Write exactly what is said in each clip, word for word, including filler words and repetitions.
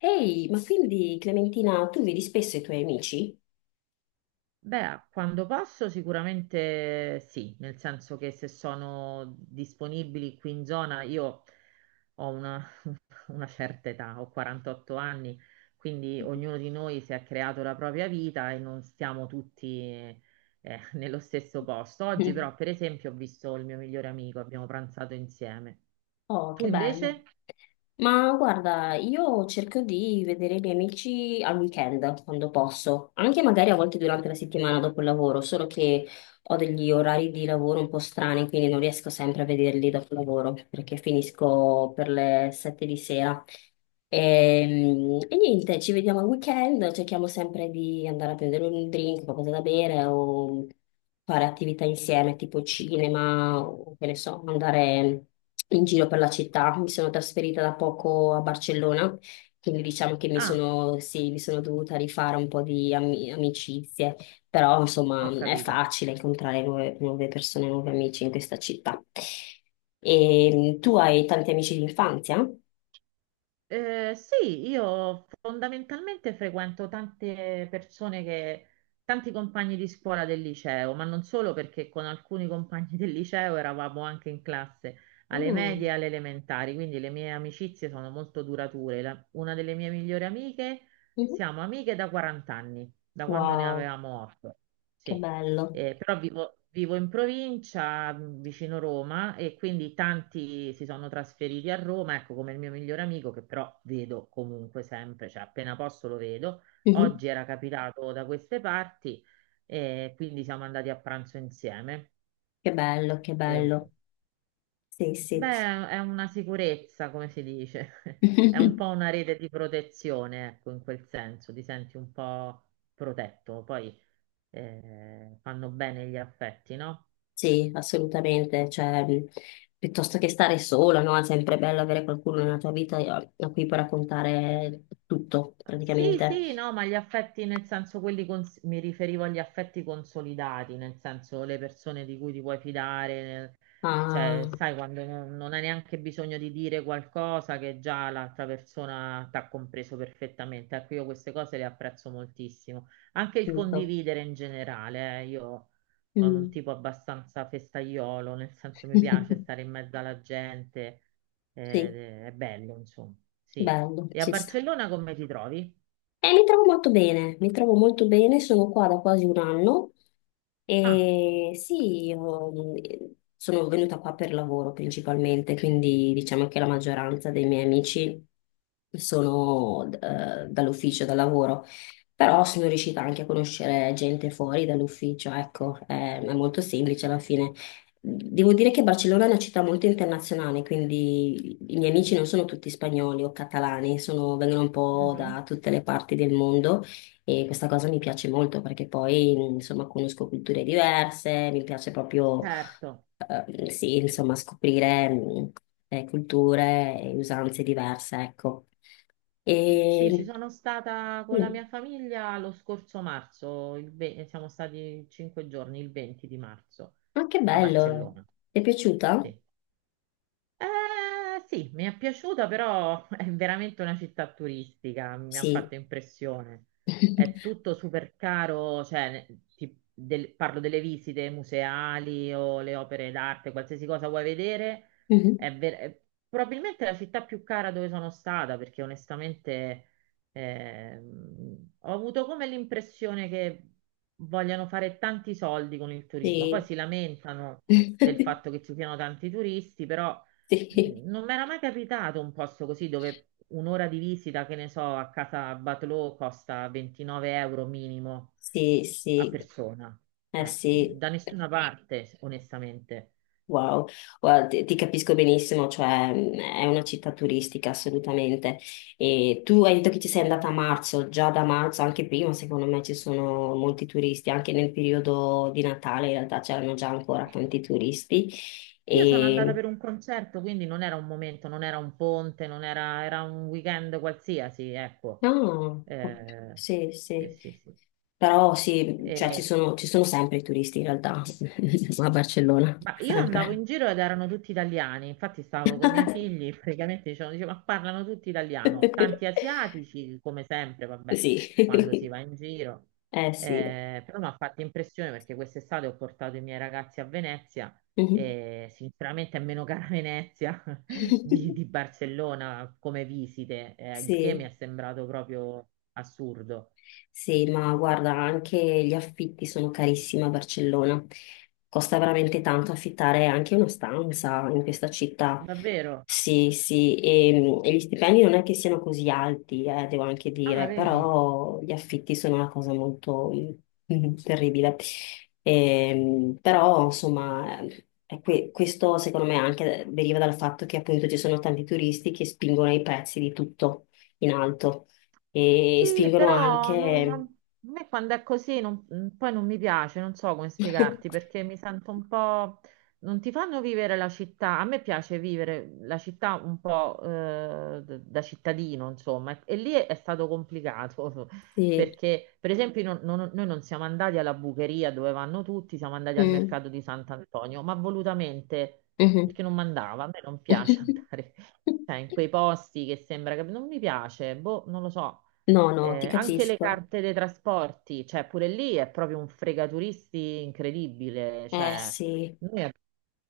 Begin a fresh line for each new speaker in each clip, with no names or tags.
Ehi, ma quindi Clementina, tu vedi spesso i tuoi amici?
Beh, quando posso sicuramente sì, nel senso che se sono disponibili qui in zona, io ho una, una certa età, ho quarantotto anni, quindi ognuno di noi si è creato la propria vita e non stiamo tutti eh, nello stesso posto. Oggi
Mm.
però, per esempio, ho visto il mio migliore amico, abbiamo pranzato insieme.
Oh,
Tu
che bello.
invece?
Ma guarda, io cerco di vedere i miei amici al weekend, quando posso, anche magari a volte durante la settimana dopo il lavoro, solo che ho degli orari di lavoro un po' strani, quindi non riesco sempre a vederli dopo il lavoro, perché finisco per le sette di sera. Ehm, E, niente, ci vediamo al weekend, cerchiamo sempre di andare a prendere un drink, qualcosa da bere o fare attività insieme, tipo cinema, o che ne so, andare in giro per la città. Mi sono trasferita da poco a Barcellona, quindi diciamo che mi
Ah,
sono, sì, mi sono dovuta rifare un po' di ami- amicizie, però
ho
insomma è
capito.
facile incontrare nuove, nuove persone, nuovi amici in questa città. E tu hai tanti amici di infanzia?
Eh, sì, io fondamentalmente frequento tante persone che, tanti compagni di scuola del liceo, ma non solo perché con alcuni compagni del liceo eravamo anche in classe alle medie e
Mm.
alle elementari, quindi le mie amicizie sono molto durature. La- una delle mie migliori amiche,
Mhm.
siamo amiche da quaranta anni, da quando ne
Wow,
avevamo otto.
che bello.
Eh, però vivo, vivo in provincia, mh, vicino Roma, e quindi tanti si sono trasferiti a Roma, ecco come il mio migliore amico, che però vedo comunque sempre, cioè appena posso lo vedo.
Mhm.
Oggi era capitato da queste parti, e quindi siamo andati a pranzo insieme.
Che bello, che
E,
bello. Sì, sì.
beh, è una sicurezza, come si dice, è un po' una rete di protezione, ecco, in quel senso, ti senti un po' protetto. Poi eh, fanno bene gli affetti, no?
Sì, assolutamente, cioè, mh, piuttosto che stare sola, no? È sempre bello avere qualcuno nella tua vita a a cui puoi raccontare tutto,
Sì,
praticamente.
sì, no, ma gli affetti nel senso quelli cons- mi riferivo agli affetti consolidati, nel senso le persone di cui ti puoi fidare, nel-
Ah,
cioè sai quando non, non hai neanche bisogno di dire qualcosa che già l'altra persona ti ha compreso perfettamente. Ecco, io queste cose le apprezzo moltissimo. Anche il
tutto.
condividere in generale, eh, io sono un
Mm.
tipo abbastanza festaiolo, nel senso mi piace stare in mezzo alla gente,
Sì,
eh, è bello, insomma, sì.
bello,
E a
ci sta.
Barcellona come ti trovi?
E mi trovo molto bene, mi trovo molto bene, sono qua da quasi un anno.
Ah,
E sì, io mh, sono venuta qua per lavoro principalmente, quindi diciamo che la maggioranza dei miei amici sono eh, dall'ufficio, dal lavoro, però sono riuscita anche a conoscere gente fuori dall'ufficio, ecco, è, è molto semplice alla fine. Devo dire che Barcellona è una città molto internazionale, quindi i miei amici non sono tutti spagnoli o catalani, sono- vengono un po'
mhm,
da tutte le parti del mondo. E questa cosa mi piace molto perché poi, insomma, conosco culture diverse, mi piace proprio,
certo.
eh, sì, insomma, scoprire, mh, eh, culture e usanze diverse, ecco.
Sì, ci
E
sono stata con la
sì,
mia famiglia lo scorso marzo, il ve- siamo stati cinque giorni, il venti di marzo,
ma che
a
bello!
Barcellona.
Ti è piaciuta?
Sì. Eh, sì, mi è piaciuta, però è veramente una città turistica, mi ha
Sì.
fatto impressione. È tutto super caro, cioè, ne- ti- del- parlo delle visite museali o le opere d'arte, qualsiasi cosa vuoi vedere,
Mhm.
è, ver- è probabilmente la città più cara dove sono stata, perché onestamente ehm, ho avuto come l'impressione che vogliano fare tanti soldi con il turismo, poi
Sì.
si lamentano del fatto che ci siano tanti turisti, però
Sì,
non mi era mai capitato un posto così dove un'ora di visita, che ne so, a casa Batlló costa ventinove euro minimo
sì,
a
sì.
persona.
Eh
Eh,
sì.
da nessuna parte, onestamente.
Wow, guarda, ti, ti capisco benissimo, cioè mh, è una città turistica assolutamente. E tu hai detto che ci sei andata a marzo, già da marzo, anche prima, secondo me ci sono molti turisti, anche nel periodo di Natale in realtà c'erano già ancora tanti turisti.
Io sono andata
E...
per un concerto, quindi non era un momento, non era un ponte, non era, era un weekend qualsiasi, ecco.
No, ok,
Eh,
sì,
sì,
sì,
sì,
però sì, cioè ci
sì.
sono, ci sono sempre i turisti in realtà a Barcellona,
Ma io andavo
sempre.
in giro ed erano tutti italiani, infatti stavo con i miei figli, praticamente dicevano, dicevo, ma parlano tutti italiano, tanti asiatici, come sempre, vabbè,
Sì,
quando si va in giro.
eh sì.
Eh, però mi ha fatto impressione perché quest'estate ho portato i miei ragazzi a Venezia
Mhm.
e sinceramente è meno cara Venezia di, di Barcellona come visite, eh, il che mi è
Sì.
sembrato proprio assurdo.
Sì, ma guarda, anche gli affitti sono carissimi a Barcellona. Costa veramente tanto affittare anche una stanza in questa città.
Davvero?
Sì, sì, e, e gli stipendi non è che siano così alti, eh, devo anche
Ah,
dire,
vedi?
però gli affitti sono una cosa molto mm, terribile. Ehm, però, insomma, è que- questo secondo me anche deriva dal fatto che appunto ci sono tanti turisti che spingono i prezzi di tutto in alto e
Sì,
spingono
però non-
anche...
a me quando è così non- mm, poi non mi piace, non so come spiegarti perché mi sento un po'... Non ti fanno vivere la città, a me piace vivere la città un po' eh, d- da cittadino, insomma, e lì è, è stato complicato
Sì.
perché, per esempio, non- non- noi non siamo andati alla bucheria dove vanno tutti, siamo andati al
Mm.
mercato di Sant'Antonio, ma volutamente
Mhm.
perché non mandava, a me non piace andare cioè, in quei posti che sembra che non mi piace, boh, non lo so.
No, no, ti
Eh, anche le
capisco.
carte dei trasporti, cioè pure lì è proprio un fregaturisti incredibile.
Eh
Cioè,
sì.
noi ab-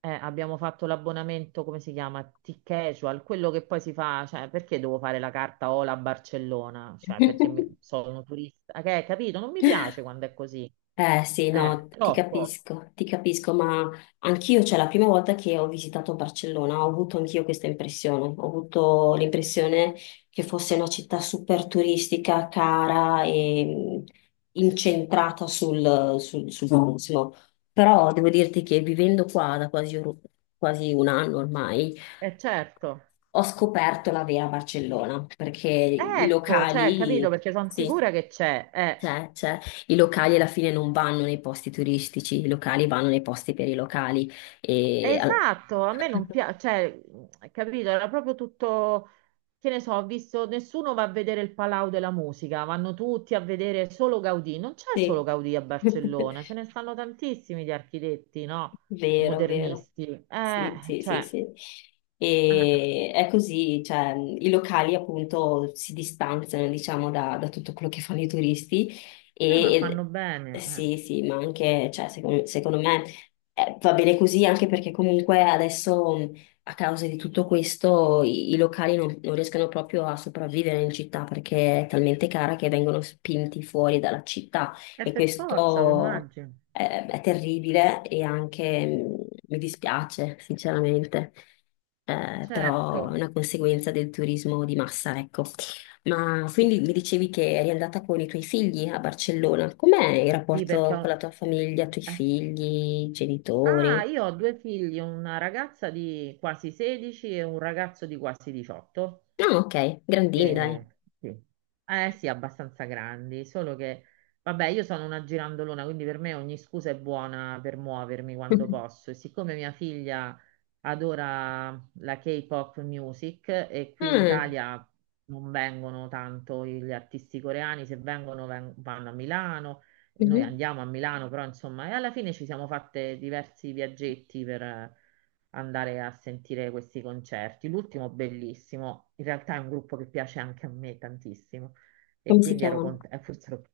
eh, abbiamo fatto l'abbonamento, come si chiama? T-Casual, quello che poi si fa, cioè, perché devo fare la carta Ola a Barcellona? Cioè, perché mi- sono turista. eh, Che, capito? Non mi piace quando è così.
Eh sì, no,
Eh,
ti
troppo.
capisco, ti capisco, ma anch'io, cioè la prima volta che ho visitato Barcellona, ho avuto anch'io questa impressione, ho avuto l'impressione che fosse una città super turistica, cara e mh, incentrata sul, sul- sul Mm. turismo. Però devo dirti che vivendo qua da quasi, or- quasi un anno ormai,
Eh, certo.
ho scoperto la vera Barcellona, perché i
Ecco, cioè, capito,
locali,
perché sono
sì.
sicura che c'è. Eh.
C'è, c'è. I locali alla fine non vanno nei posti turistici, i locali vanno nei posti per i locali. E... al-
Esatto, a me non piace, cioè, mh, capito, era proprio tutto, che ne so, ho visto, nessuno va a vedere il Palau della Musica, vanno tutti a vedere solo Gaudì, non c'è solo
Sì.
Gaudì a Barcellona, ce ne stanno tantissimi di architetti, no? E
Vero, vero.
Modernisti,
Sì,
eh,
sì, sì,
cioè,
sì.
eh,
E è così, cioè, mhmm, i locali appunto si distanziano, diciamo, da, da tutto quello che fanno i turisti
eh, ma fanno
e, e-
bene,
sì, sì, ma anche, cioè, secondo, secondo me eh, va bene così anche perché comunque adesso mh, a causa di tutto questo i, i locali non, non riescono proprio a sopravvivere in città perché è talmente cara che vengono spinti fuori dalla città
eh. È
e
per forza, lo
questo
immagino,
eh, è terribile e anche mm, mi dispiace, sinceramente. Eh, però è
certo,
una conseguenza del turismo di massa, ecco. Ma
sì,
quindi mi dicevi che eri andata con i tuoi figli a Barcellona. Com'è il
Sì, perché...
rapporto con la
ho-
tua famiglia, i tuoi
eh.
figli, i
Ah,
genitori?
io ho due figli, una ragazza di quasi sedici e un ragazzo di quasi diciotto.
No, ok, grandini, dai.
Eh, sì. Eh sì, abbastanza grandi, solo che, vabbè, io sono una girandolona, quindi per me ogni scusa è buona per muovermi quando posso. E siccome mia figlia adora la K-pop music e qui in
Ah,
Italia non vengono tanto gli artisti coreani, se vengono ven- vanno a Milano noi
mhm.
andiamo a Milano, però insomma, e alla fine ci siamo fatte diversi viaggetti per eh, andare a sentire questi concerti. L'ultimo bellissimo, in realtà è un gruppo che piace anche a me tantissimo e
Come si
quindi ero
chiamano?
contenta, forse ero-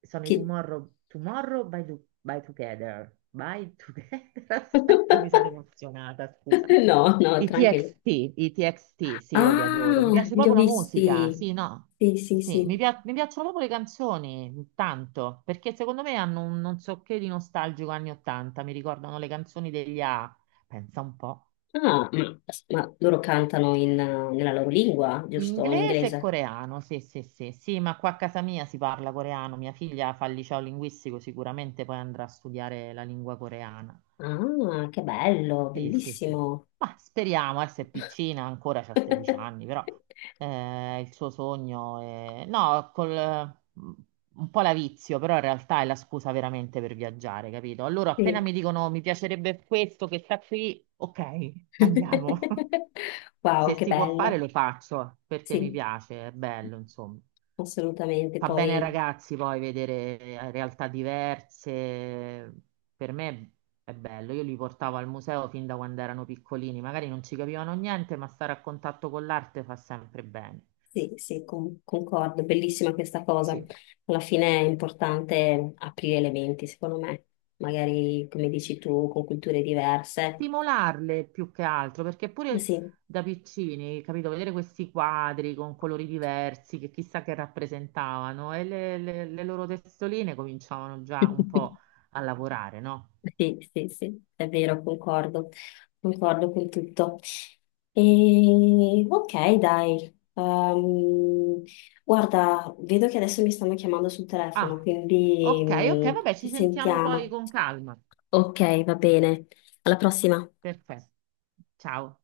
sono i
Chi-
Tomorrow, Tomorrow by, Do- by Together. By Together, aspetta, mi sono emozionata, scusa.
No, no,
I
tranquillo.
T X T, i T X T, sì, io li adoro. Mi
Ah,
piace
li ho
proprio la
visti.
musica, sì, no.
Sì, sì,
Sì, mi,
sì.
pia- mi piacciono proprio le canzoni, tanto, perché secondo me hanno un non so che di nostalgico anni ottanta, mi ricordano le canzoni degli A, pensa un po'.
Ah, ma, ma loro cantano in, eh, nella loro lingua, giusto? In
Inglese e
inglese.
coreano, sì, sì, sì, sì, ma qua a casa mia si parla coreano, mia figlia fa il liceo linguistico, sicuramente poi andrà a studiare la lingua coreana.
Ah, che bello,
Sì, sì, sì.
bellissimo.
Ma speriamo, eh, se è piccina, ancora c'ha sedici anni, però eh, il suo sogno è... No, col, mm, un po' la vizio, però in realtà è la scusa veramente per viaggiare, capito? Allora, appena
Sì.
mi dicono mi piacerebbe questo che sta qui, ok, andiamo. Se
Wow, che
si può fare
bello.
lo faccio, perché mi
Sì,
piace, è bello, insomma.
assolutamente.
Fa bene ai
Poi
ragazzi poi vedere eh, realtà diverse. Per me è bello. Io li portavo al museo fin da quando erano piccolini, magari non ci capivano niente, ma stare a contatto con l'arte fa sempre bene.
sì, sì, con- concordo, bellissima questa cosa.
Sì.
Alla fine è importante aprire le menti, secondo me. Magari, come dici tu, con culture diverse.
Stimolarle più che altro, perché pure
Sì.
da piccini, capito, vedere questi quadri con colori diversi che chissà che rappresentavano e le, le le loro testoline cominciavano già un po' a lavorare, no?
Sì, sì, sì, è vero, concordo, concordo con tutto. E, ok, dai. Ehm, guarda, vedo che adesso mi stanno chiamando sul telefono,
Ah,
quindi
ok, ok,
mm,
vabbè, ci
ci
sentiamo poi
sentiamo.
con calma.
Ok, va bene. Alla prossima.
Perfetto. Ciao.